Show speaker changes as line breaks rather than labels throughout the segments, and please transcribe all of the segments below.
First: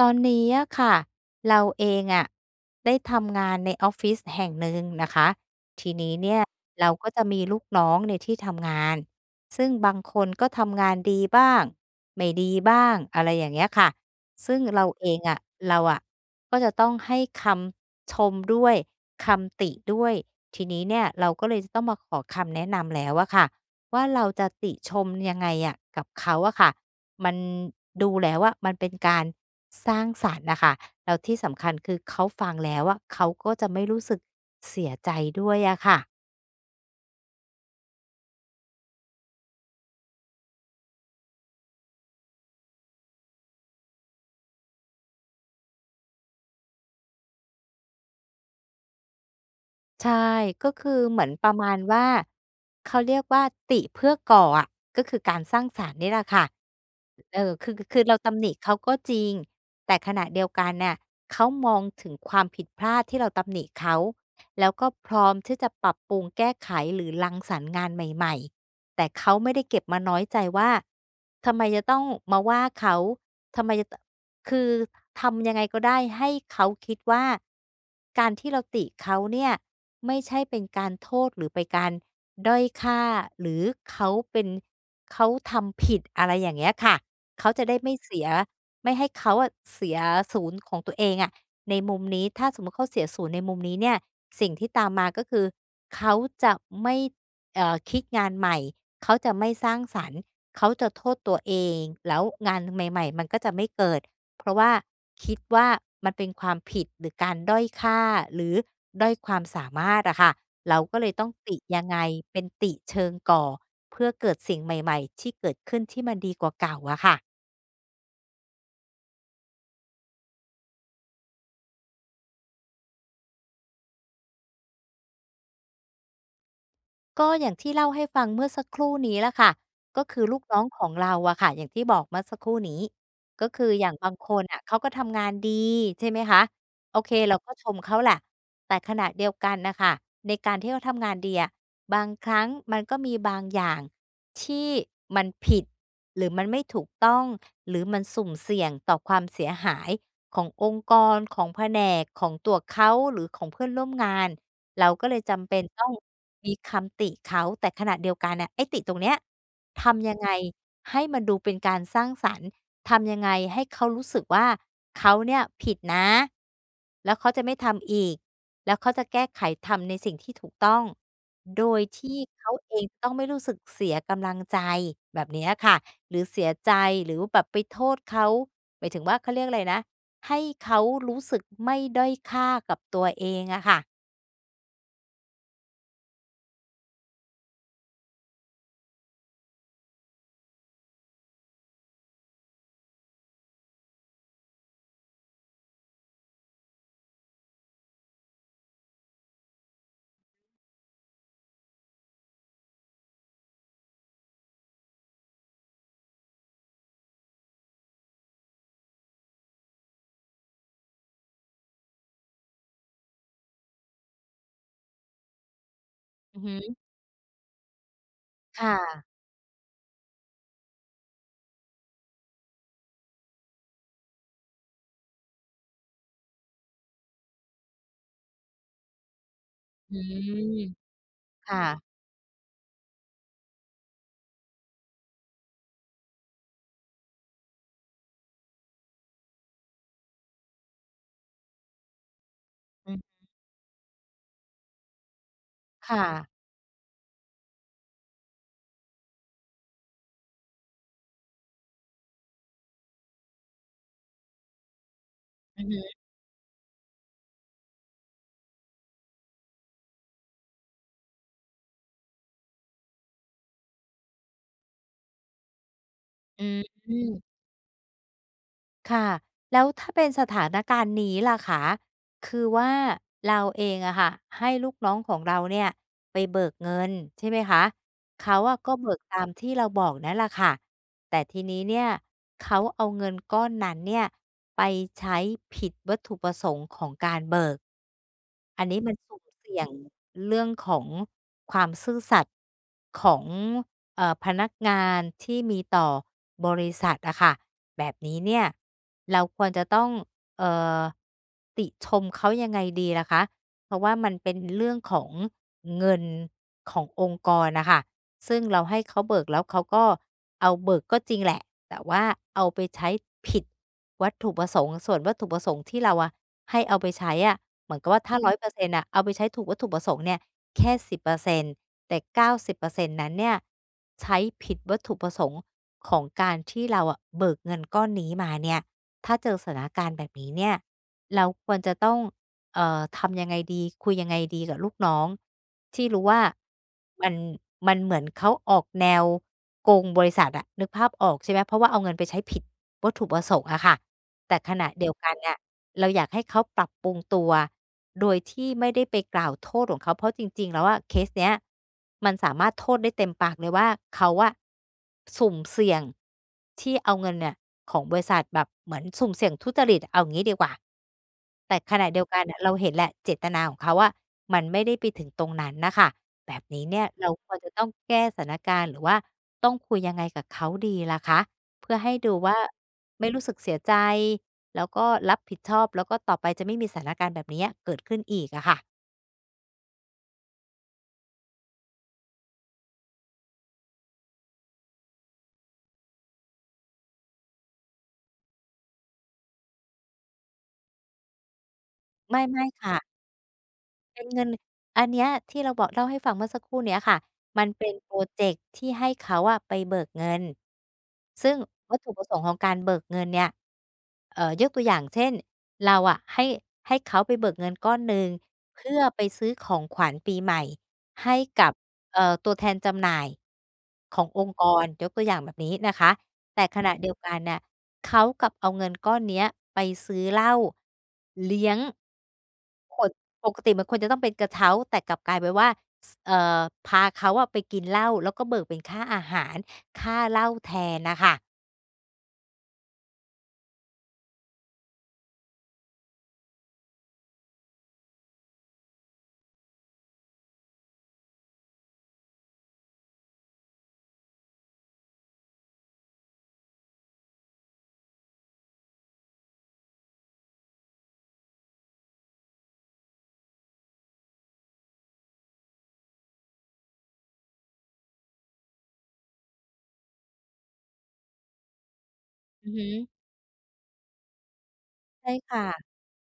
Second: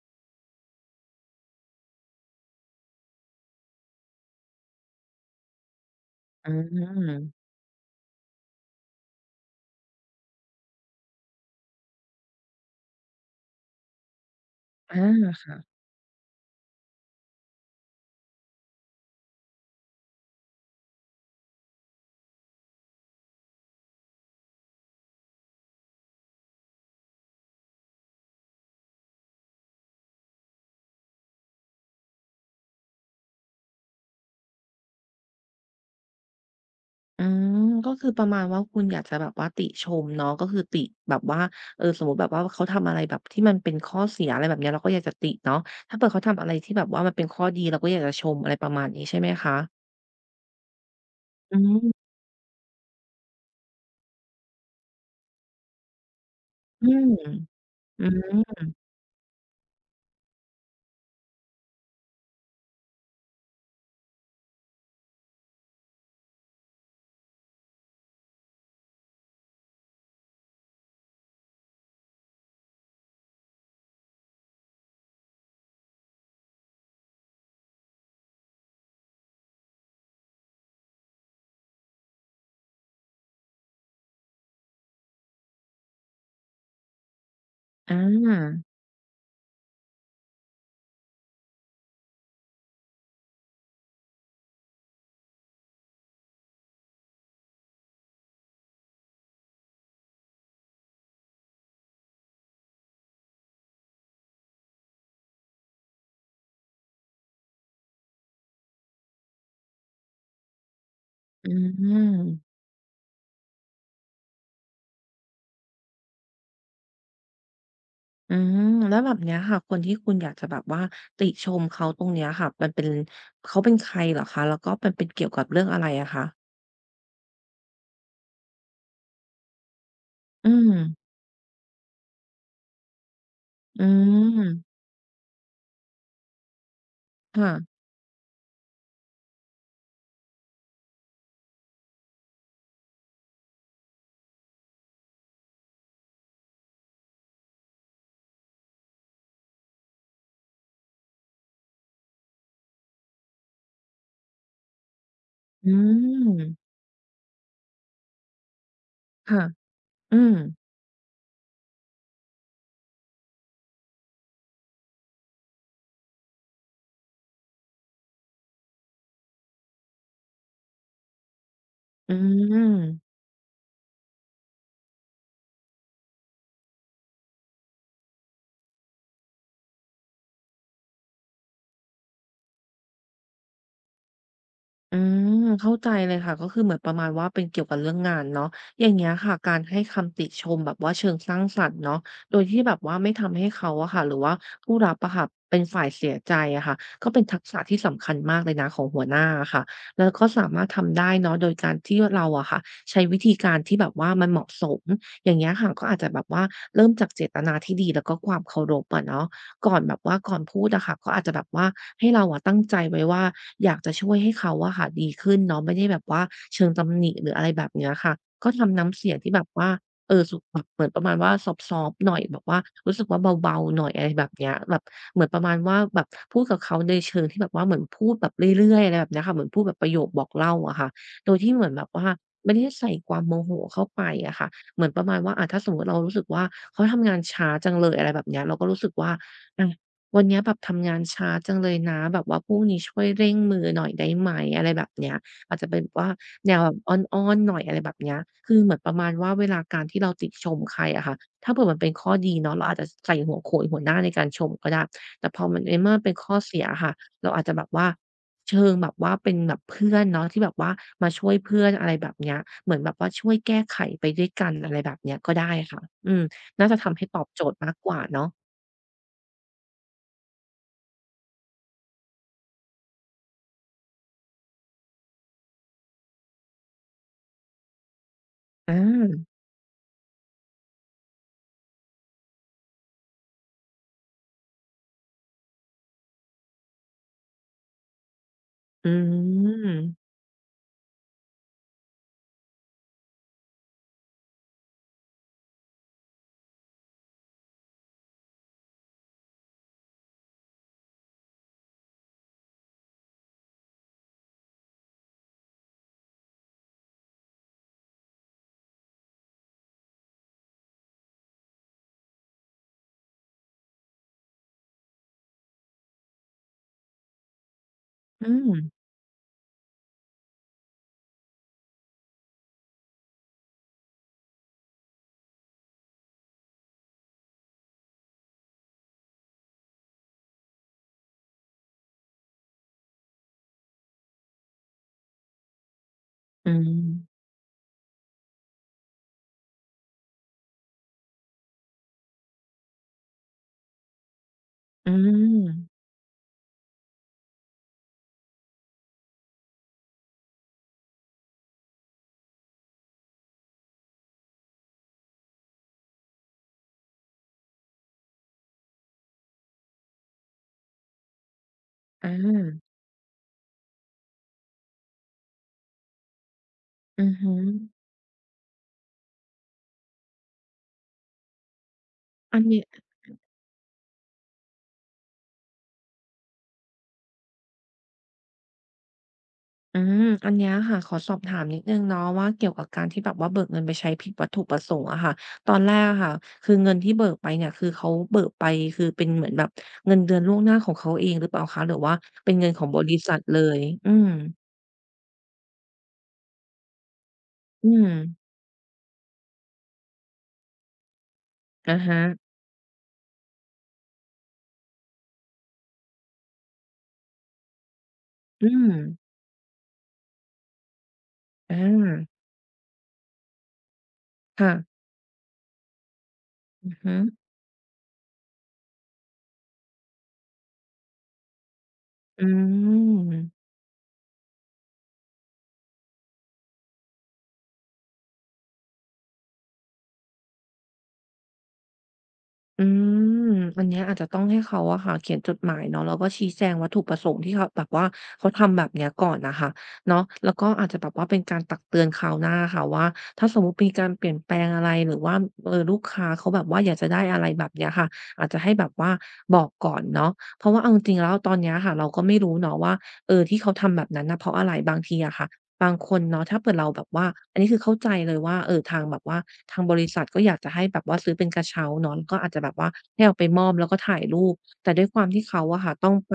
ตอนนี้อะค่ะเราเองอะได้ทำงานในออฟฟิศแห่งหนึ่งนะคะทีนี้เนี่ย
อ
เราก็
า
จะมีลูกน้องในที่ทำงานซึ่งบางคนก็ทำงานดีบ้างไม่ดีบ้างอะไรอย่างเงี้ยค่ะซึ่งเรา
อ
เองอะ
า
เราอะก็จะต้องให้คำชมด้วยคำติด้วยทีนี้เนี่ยเราก็เลยจะต้องมาขอคำแนะนำแล้วอะค่ะว่าเราจะติชมยังไงอะกับเขาอะค่ะ มันดูแล้วว่ามันเป็นการสร้างสรรค์นะคะแล้วที่สำคัญคือเขาฟังแล้วอะเขาก็จะไม่รู้สึกเสียใจด้วยอะค่ะ
อืมก็คือประมาณว่าคุณอยากจะแบบว่าติชมเนาะก็คือติแบบว่าสมมุติแบบว่าเขาทำอะไรแบบที่มันเป็นข้อเสียอะไรแบบเนี้ยเราก็อยากจะติเนาะถ้าเผื่อเขาทำอะไรที่แบบว่ามันเป็นข้อดีเราก็อยากจะชมอะไรประมาณนี้ใช่ไหมคะ
ใช่ก็คือเหมือนประ
อื
มาณ
ม
ว่าเขาเรียกว่าติเพื่อก่ออะก็คือการสร้างสรรค์นี่แหละค่ะ
อืม
เออคือคือ
อื
เราตำ
ม
หนิเขาก็จริงแต่ขณะเดียวกันน่ะเขามองถึงความผิดพลาดที่เราตำหนิเขาแล้วก็พร้อมที่จะปรับปรุงแก้ไขหรือรังสรรค์งานใหม่ๆแต่เขาไม่ได้เก็บมาน้อยใจว่าทำไมจะต้องมาว่าเขาทำไมจะ คือทำยังไงก็ได้ให้เขาคิดว่าการที่เราติเขาเนี่ยไม่ใช่เป็นการโทษหรือไปการด้อยค่าหรือเขาเป็นเขาทำผิดอะไรอย่างเงี้ยค่ะเขาจะได้
อ
ไม่เสีย
า
ไม่ให้เขาอะเสียศูนย์ของตัวเองอะในมุมนี้ถ้าสมมุติเขาเสียศูนย์ในมุมนี้เนี่ยสิ่งที่ตามมาก็คือเขาจะไม่คิดงานใหม่เขาจะไม่สร้างสรรค์เขาจะโทษตัวเองแล้วงานใหม่ๆมันก็จะไม่เกิด เพราะว่าคิดว่ามันเป็นความผิดหรือการด้อยค่าหรือด้อยความสามารถอะค่ะเราก็เลยต้อง
อื
ติยังไง
ม
เป็นติเชิงก่อเพื่อเกิดสิ่งใหม่ๆที่เกิดขึ้นที่มันดีกว่าเก่าอะค่ะ
อืมแล้วแบบเนี้ยค่ะคนที่คุณอยากจะแบบว่าติชมเขาตรงเนี้ยค่ะมันเป็นเขาเป็นใครเหรอคะแล้วก็มันเป็นเกี่ยวกับเรื่องอะไรอะคะ
ก็อย่างที่เล่าให้ฟังเมื่อสักครู่นี้ล่ะค่ะก็คือลูก
อื
น้อง
ม
ของเราอะค่ะอย่างที่บอกเมื่อสักครู่นี้ก็คือ
อื
อย่างบางคนอะ
ม
เขาก็ทำงานดีใช่ไหมคะโอเคเราก็ช
ค่ะ
มเขาแหละแต่ขณะเดียวกันนะคะในการที่เขาทำงานดีอะบางครั้งมันก็มีบางอย่างที่มันผิดหรือมันไม่ถูกต้องหรือมันสุ่มเสี่ยงต่อความเสียหายขององค์กรของแผนกของตัวเขาหรือของเพื่อนร่วมงาน เราก็เลยจำเป็น
อื
ต้องมี
ม
คำติเขาแต่ขณะเดียวกันน่ะไอ้ติตรงเนี้ย
ค่ะ
ทำ
อื
ยังไง
ม
ให้มันดูเป็นการสร้างสรรค์ทำยังไงให้เขารู้สึกว่าเขาเนี่ยผิดนะแล้วเขาจะไม่ทำอีกแล้วเขาจะแก้ไขทำในสิ่งที่ถูกต้องโดย
อื
ที่เขาเองต้อง
ม
ไม่รู้สึกเสียกำลังใจแบบเนี้ยค่ะหรือเสียใจหรือแบบไปโทษเขาหมายถึงว่าเขาเรียกอะไรนะให้เขารู้สึกไม่ด้อยค่ากับตัวเองอะค่ะ
อืมเข้าใจเลยค่ะก็คือเหมือนประมาณว่าเป็นเกี่ยวกับเรื่องงานเนาะอย่างเงี้ยค่ะการให้คำติชมแบบว่าเชิงสร้างสรรค์เนาะโดยที่แบบว่าไม่ทำให้เขาอะค่ะหรือว่าผู้รับอะค่ะเป็นฝ่ายเสียใจอะค่ะก็เป็นทักษะที่สำคัญมากเลยนะของหัวหน้าอะค่ะแล้วก็สามารถทำได้เนาะโดยการที่เราอะค่ะใช้วิธีการที่แบบว่ามันเหมาะสมอย่างเงี้ยค่ะก็อาจจะแบบว่าเริ่มจากเจตนาที่ดีแล้วก็ความเคารพอะเนาะ ก่อนแบบว่าก่อนพูดอะค่ะก็อาจจะแบบว่าให้เราอะตั้งใจไว้ว่าอยากจะช่วยให้เขาอะค่ะดีขึ้นเนาะไม่ได้แบบว่า
อือ
เชิง
ฮึ
ตำหนิหรืออะไรแบบเนี้ยค่ะก็
ค
ทำน้ำเสีย
่ะ
งที่แบบว่าสุกแบบเหมือนประมาณว่าซอฟต์ๆหน่อยแบบว่ารู้สึกว่าเบาๆหน่อยอะไรแบบเนี้ยแบบเหมือนประมาณว่าแบบพูดกับเขาในเชิงที่แบบว่าเหมือนพูดแบบเรื่อยๆอะไรแบบเนี้ยค่ะเหมือนพูดแบบประ
อื
โยคบอกเล่า
ม
อะค่ะโดยที่
ค่ะ
เหมือนแบบว่าไม่ได้ใส่ความโมโหเข้าไปอะค่ะเหมือนประมาณว่าอะถ้าสมมุติเรารู้สึกว่าเขาทำงานช้าจังเลยอะไรแบบเนี้ยเราก็รู้สึกว่า อะวันเนี้ยแบบทำงานช้าจังเลยนะแบบว่าพรุ่งนี้
อื
ช่
ม
วยเร่งมือหน่อยได้ไหมอะไรแบบเนี้ยอาจจะเป็นแบบ
ค่ะ
ว่าแนวแบบอ้อนๆหน่อยอะไรแบบเนี้ยคือเหมือนประมาณว่าเวลาการที่เราติชมใครอะค่ะถ้าเผื่อมันเป็นข้อดีเนาะเราอาจจะใส่หัวโขนหัวหน้าในการชมก็ได้แต่พอมั
อื
น
อ
ในเมื่อ
ฮึ
มันเป็นข้อเสียอะค่ะเราอาจจะแบบว่าเชิงแบบว่าเป็นแบบเพื่อนเนาะที่แบบว่ามาช่วยเพื่อนอะไรแบบเนี้ยเหมือนแบบว่าช่วยแก้ไขไปด้วยกันอะไรแบบเนี้ยก็ได้ค่ะอืม
อื
น่าจะทำให้ตอบ
ม
โจทย์มากกว่าเนาะ
ค่ะ แล้วถ้าเป็นสถานการณ์นี้ล่ะคะคือว่าเราเองอะค่ะให้ลูกน้องของเราเนี่ยไปเบิกเงินใช่ไหมคะเขาอะ
อ
ก็เบิกตา
า
มที่เราบอกนั่นแหละค่ะ แต่ทีนี้เนี่ยเขาเอาเงินก้อนนั้นเนี่ยไปใช้ผิดวัตถุประสงค์ของการเบิก อันนี้
อื
มันสุ่มเสี่ยง
ม
เรื่องของความซื่อสัตย์ของพนักงานที่มีต่อบริษัทอะค่ะแบบนี้เนี่ยเราควรจะต้องเอ่อติชมเขายังไงดีล่ะคะเพราะว่ามันเป็นเรื่องของเงินขององค์กรน่ะค่ะซึ่งเราให้เขาเบิกแล้วเขาก็เอาเบิกก็จริงแหละแต่ว่าเอาไปใช้ผิดวัตถุประสงค์ส่วนวัตถุประสงค์ที่เราอะ ให้เอาไปใช้อะเหมือนกับว่าถ้าอืร้
อื
อมยเปอ
ม
ร์เซ็นต์อ่ะเอาไปใช้ถูกวัตถุประสงค์เนี่ยแค่10%แต่90%นต์นั้นเนี่ยใช้ผิดวัตถุประสงค์ของการที่เราอะเบิกเงินก้อนนี้มาเนี่ยถ้าเจอสถานการณ์แบบนี้เนี่ย เราควรจะต้องทำยังไงดี คุยยังไงดีกับลูกน้องที่รู้ว่า
อื
มัน
ม
มันเหมือนเขาออกแนวโกงบริษัทอะนึกภาพออกใช่ไหมเพราะว่าเอาเงินไปใช้ผิดวัตถุประสงค์อะค่ะแต่ขณะเดี
อื
ยวกันเนี่ย
ม
เราอยากให้เขาปรับปรุงตัวโดยที่ไม่ได้ไปกล่าวโทษของเขาเพราะจริงๆแล้วอะเคสเนี้ยมันสามารถโทษได้เต็มปากเลยว่าเขาอะสุ่มเสี่ยงที่เอาเงินเนี่ยของบริษัทแบบเหมือนสุ่มเสี่ยงทุจริตเอางี้ดีกว่า แต่ขณะเดียว
อา
กันน่ะเราเห็นแหละเจตนาของเขาว่ามันไม่ได้ไปถึงตรงนั้นน่ะค่ะแบบนี้เนี่ย
อื
เรา
อ
ค
ฮึ
วรจะต้องแก้สถานการณ์หรือว่าต้องคุยยังไงกับเขาดีล่ะคะเพื่อให้ดูว่า
อันนี้
ไม่รู้สึกเสียใจแล้วก็รับผิดชอบแล้วก็ต่อไปจะไม่มีสถานการณ์แบบเนี้ยเกิดขึ้นอีกอะค่ะ
อืมอันเนี้ยค่ะขอสอบถามนิดหนึ่งเนาะว่าเกี่ยวกับการที่แบบว่าเบิกเงินไปใช้ผิดวัตถุประสงค์อะค่ะตอนแรกอะค่ะคือเงินที่เบิกไปเนี่ยคือเขาเบิกไปคือเป็นเหมือนแบบเงินเดือนล่วงหน้าของเขาเองหรือเปล่าคะหรือว่า
ไ
เป็น
ม่
เงินข
ๆ
องบริ
ค่ะ
ษัทเลยอื
เป็
ม
นเงินอันเนี้ยที่เราบอกเล่าให้ฟังเมื่อสักครู่เนี้ยค่ะมัน
อื
เป็นพ
ม
รอเจกต์ที่ให้เขาอะไปเบิกเงินซึ่ง
อะ
วัตถุ
ฮะ
ประสงค์ของการเบิกเงินเนี่ยยกตัวอย่างเช่นเราอะให้เขาไปเบิกเงินก้อนหนึ่ง
อืม
เพื่อไปซื้อของขวัญปีใหม่ให้กับ
อา
ตัวแทนจำหน่ายขององค์ก
ค่ะ
รยกตัวอย่างแบบนี้นะคะแต่ข
อื
ณะ
อ
เดีย
ฮึ
วกันน่ะเขากลับเอาเงินก้อนเนี้ยไปซื้อเหล้าเลี้ยง
อื
คน ปก
ม
ติมันควรจะต้องเป็นกระเช้าแต่กลับกลายเป็นว่าสเอ่อ พาเขาอะไปกินเหล้าแล้วก็เบิกเป็นค่าอาหารค่าเหล้าแทนน่ะค่ะ
อืมอันเนี้ยอาจจะต้องให้เขาอะค่ะเขียนจดหมายเนาะแล้วก็ชี้แจงวัตถุประสงค์ที่เขาแบบว่าเขาทำแบบเนี้ยก่อนนะคะเนาะแล้วก็อาจจะแบบว่าเป็นการตักเตือนคราวหน้าค่ะว่าถ้าสมมุติมีการเปลี่ยนแปลงอะไรหรือว่าลูกค้าเขาแบบว่าอยากจะได้อะไรแบบเนี้ยค่ะอาจจะให้แบบว่าบอกก่อนเนาะเพราะว่าเอาจริงๆแล้วตอนเนี้ยค่ะเราก็ไม่รู้เนาะว่าที่เขาทำแบบนั้นน่ะเพราะอะไรบางทีอะค่ะ บางคนเนาะถ้าเปิดเราแบบว่าอันนี้คือเข้าใจเลยว่าทางแบบว่าทางบริษัทก็อยากจะให้แบบว่าซื้อเป็นกระเช้าเนาะก็อาจจะแบ
อือ
บ
ฮึ
ว่าให้เอาไปมอบแล้วก็ถ่ายรูปแต่ด้วยความ
ใช่
ที่เขาอะค่ะ
ค่ะ
ต้องไป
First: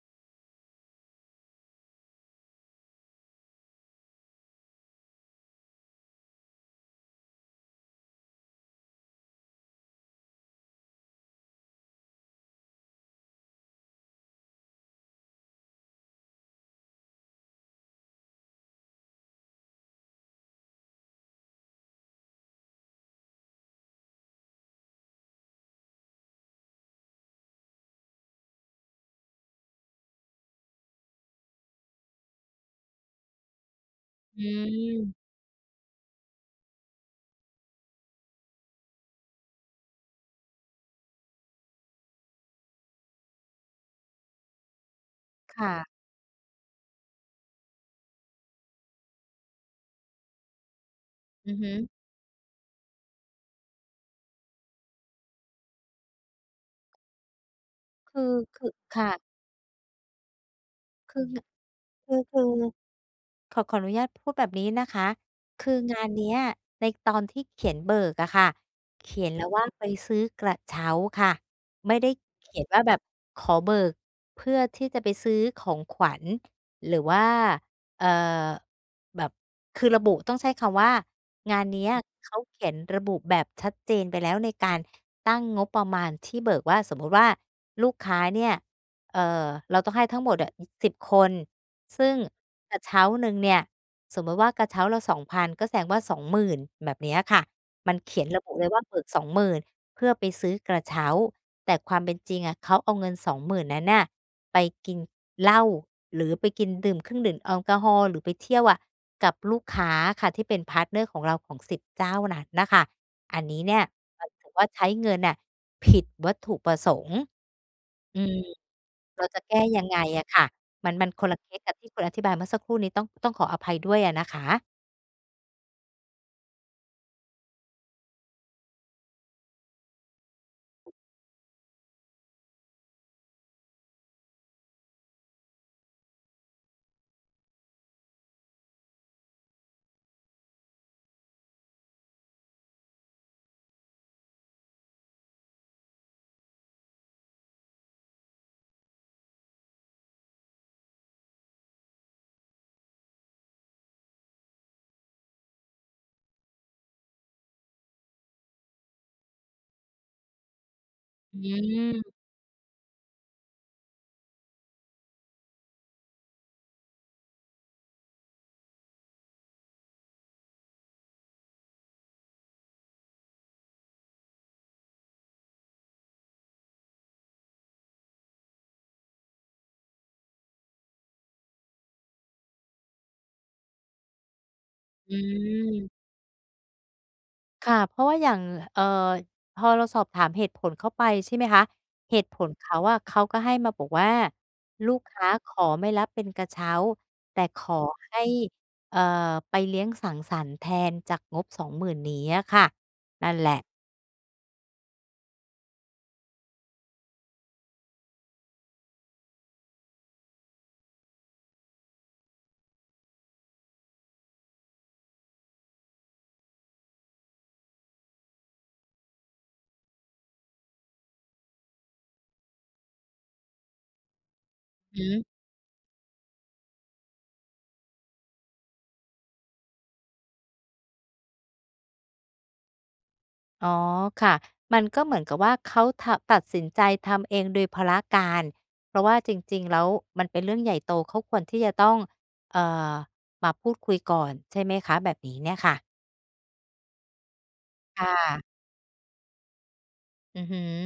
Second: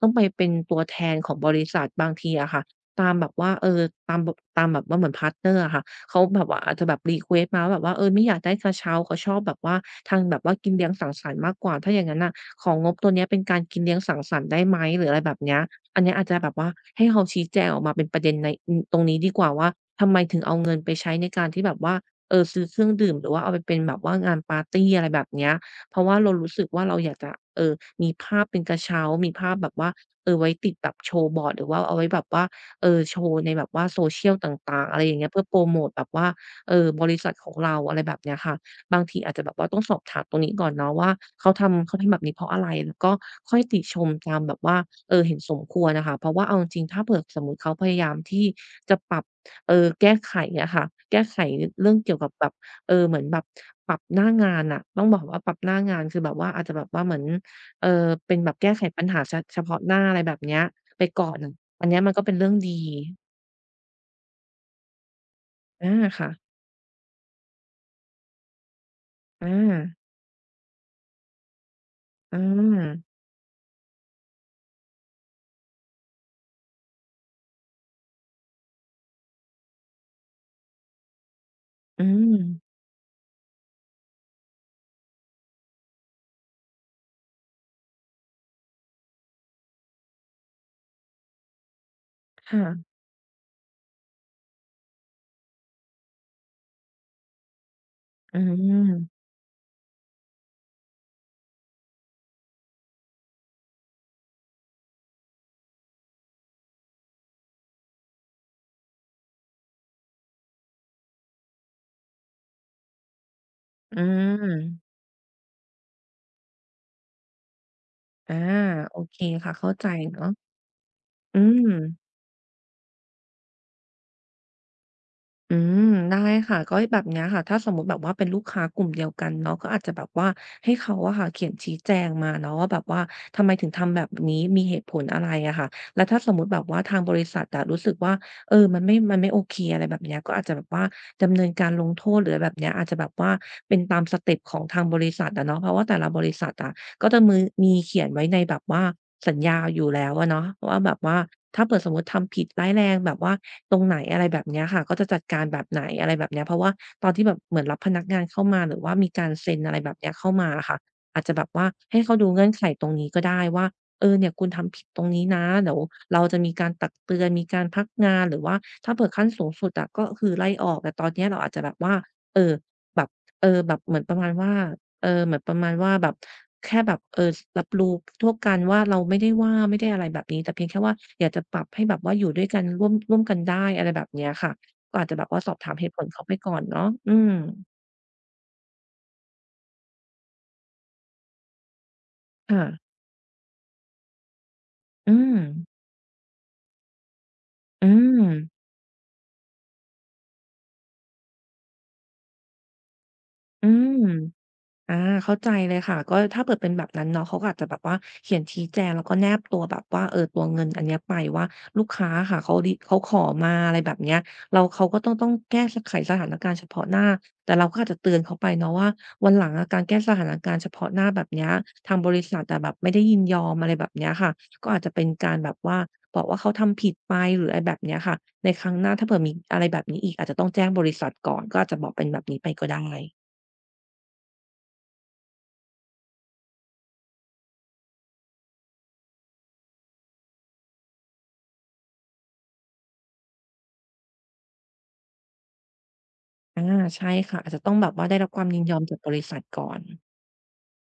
ต้องไปเป็นตัวแทนของบริษัทบางทีอะค่ะตามแบบว่าตามแบบว่าเหมือนพาร์ตเนอร์อะค่ะเขาแบบว่าอาจจะแบบรีเควสต์มาว่าแบบว่าไม่อยากได้กระเช้าเขาชอบแบบว่าทางแบบว่ากินเลี้ยงสังสรรค์มากกว่าถ้าอย่างงั้นน่ะของงบตัวเนี้ยเป็นการกินเลี้ยงสังสรรค์ได้ไหมหรืออะไรแบบเนี้ย อันเนี้ยอาจจะแบบว่าให้เขาชี้แจงออกมาเป็นประเด็นในตรงนี้ดีกว่าว่าทำไมถึงเอาเงินไปใช้ในการที่แบบว่าซื้อเครื่องดื่มหรือว่าเอาไปเป็นแบบว่างานปาร์ตีอะไรแบบเนี้ยเพราะว่าเรารู้สึกว่าเราอยากจะเอ่อมีภาพเป็นกระเช้ามีภาพแบบว่าไว้ติดแบบโชว์บอร์ดหรือว่าเอาไว้แบบว่าโชว์ในแบบว่า social
อื
ต่างๆอะ
ม
ไรอย่างเงี้ยเพื่อโพรโมตแบบว่าบริษัทของเราอะไรแบบเนี้ยค่ะ บางทีอาจจะแบบว่าต้องสอบถามตรงนี้ก่อนเนาะว่าเขาทำแบบนี้เพราะอะไรแล้วก็ค่อยติชมตามแบบว่าเห็นสมควร
ค่ะ
อะค่ะเพราะว่าเอาจริงๆถ้าเผื่อสมมุติเขาพยายามที่จะปรับแก้ไขอะค่ะแก้ไข
อือฮึ
เรื่องเกี่ยวกับแบบเหมือนแบบปรับหน้างานน่ะต้องบอกว่าปรับหน้างานคือแบบว่าอาจจะแบบว่าเหมือนเอ่อ
คือ
เป็นแบบ
คื
แก้
อ
ไขปัญ
ค่ะ
หาเฉพาะหน้าอะไรแบบเนี้ยไป
คือ
ก่อ
ง
นอันเนี้ยมัน
คือ
ก็เป็น
คือ
เรื่องดี
ขออนุญาตพูดแบบนี้นะคะคือ
อา
งาน
ค่ะ
เนี้ยในตอนที่เขียนเบิกอะค่ะเขียนแล้
อ
วว่าไป
า
ซื้อกระเช้าค่ะไม่ได้
อื
เขียน
ม
ว่าแบบขอเบิกเพื่อที่จะไปซื้อของขวัญหรือว่าเอ่อแบบคือระบุต้องใช้คำว่างานเนี้ย
อืม
เขาเขียนระบุแบบชัดเจนไปแล้วในการตั้งงบประมาณที่เบิกว่าสมมุติว่าลูกค้าเนี่ยเอ่อเราต้องให้ทั้งหมดอะ10คน ซึ่งกระ
ค่ะ
เช้าหนึ่งเนี่ยสมมติว่ากระเช้าละ2พันก็แสดงว่า20,000แบบเนี้ยค่ะมันเขียน
อื
ระบุเลยว่าเบิก
ม
สองหมื่นเพื่อไปซื้อกระเช้าแต่ความเป็นจริงอะเขาเอาเงิน20,000นนั้นน่ะไปกินเหล้าหรือไปกินดื่มเครื่องดื่มแอลกอฮอล์หรือไปเที่ยวอะกับลูกค้าค่ะที่เป็นพาร์ตเนอร์ของเราของ10เจ้านั้นน่ะค่ะอันนี้เนี่ย
อื
มันถือว่า
ม
ใช้เงินน่ะผิดวัตถุประสงค์อื
อา
ม
โอเค
เราจะ
ค่ะ
แก้
เข้า
ยั
ใจ
งไงอะ
เนาะ
ค่ะ มันมันคน
อื
ละเคส
ม
กับที่คุณอธิบายเมื่อสักครู่นี้ต้องขออภัยด้วยอะนะคะ
อืมได้ค่ะก็แบบเนี้ยค่ะถ้าสมมุติแบบว่าเป็นลูกค้ากลุ่มเดียวกันเนาะก็อาจจะแบบว่าให้เขาอะค่ะเขียนชี้แจงมาเนาะว่าแบบว่าทำไมถึงทำแบบนี้มีเหตุผลอะไรอะค่ะแล้วถ้าสมมุติแบบว่าทางบริษัทอะรู้สึกว่ามันไม่โอเคอะไรแบบเนี้ยก็อาจจะแบบว่าดำเนินการลงโทษหรืออะไรแบบเนี้ยอาจจะแบบว่าเป็นตามสเต็ปของทางบริษัทอะเนาะเพราะว่าแต่ละบริษัทอะ ก็จะมีเขียนไว้ในแบบว่าสัญญาอยู่แล้วอะเนาะว่าแบบว่าถ้าเผิดสมมุติทำผิดร้ายแรงแบบว่าตรงไหนอะไรแบบเนี้ยค่ะก็จะจัดการแบบไหนอะไรแบบเนี้ยเพราะว่าตอนที่แบบเหมือนรับพนักงานเข้ามาหรือว่ามีการเซ็นอะไรแบบเนี้ยเข้ามาอะค่ะอาจจะ
อื
แบบว่า
ม
ให้เขาดูเงื่อนไขตรงนี้ก็ได้ว่าเนี่ยคุณทำผิดตรงนี้นะเดี๋ยวเราจะมีการตักเตือนมีการพักงานหรือว่าถ้าเผื่อขั้นสูงสุดอะก็คือไล่ออกแต่ตอนเนี้ยเราอาจจะแบบว่าเออแบบเออแบบเหมือนประมาณว่า เออเหมือนประมาณว่าแบบแค่แบบรับรู้ทั่วกันว่าเราไม่ได้ว่าไม่ได้อะไรแบบนี้แต่เพียงแค่ว่าอยากจะปรับให้แบบว่าอยู่ด้วยกันร่วมกันได้อะไรแบบเนี้ยค่ะก็อาจ
อื
จะแบบว่าสอบถามเหตุผ
ม
ลเขาไปก่อนเนาะอืม
ค่ะ เพราะว่าอย่างเอ่อพอเราสอบถามเหตุผลเขาไปใช่ไหมคะ เหตุผลเขา
ค่ะ
อะเขาก็ให้มาบอกว่าลูก
อื
ค้า
ม
ขอไม่รับเป็นกระเช้าแต่ขอ
อื
ให้
ม
เอ่อไปเลี้ยงสังสรรค์แทนจากงบสองหมื่นนี้อะค่ะนั่นแหละ
อืม อาเข้าใจเลยค่ะก็ถ้าเปิดเป็นแบบนั้นเนาะเขาก็อาจจะแบบว่าเขียนชี้แจงแล้วก็แนบตัวแบบว่าตัวเงินอันเนี้ยไปว่าลูกค้าอะค่ะเขาขอมาอะไรแบบเนี้ยเขาก็ต้องแก้ไขสถานการณ์เฉพาะหน้าแต่เราก็อาจจะเตือนเขาไปเนาะว่าวันหลังอะการแก้สถานการณ์เฉพาะหน้าแบบเนี้ยทางบริษัทอะแบบไม่ได้ยินยอมอะไรแบบเนี้ยค่ะก็อาจจะเป็น
อืม
การแบบว่าบอกว่าเขาทำผิดไปหรืออะไรแบบเนี้ยค่ะในครั้งหน้าถ้าเผื่อมีอะไรแบบนี้อีกอาจจะต้องแจ้งบริษัทก่อนก็อาจจะบอกเป็นแบบนี้ไปก็ได้
อ๋อค่ะมันก็เหมือนกับว่าเขาทำตัดสินใจทำเองโดยพละการเพราะว่าจริงๆแล้วมันเป็นเรื่องใหญ่โตเขาควรที่จะต้องเอ่อมาพูดคุยก่อนใช่ไหมคะแบบนี้เนี่ยค่ะ
อาใช่ค่ะอาจจะต้องแบบว่า
ค่
ได้รับความยิ
ะ
นยอมจากบริษัทก่อน
อือฮึ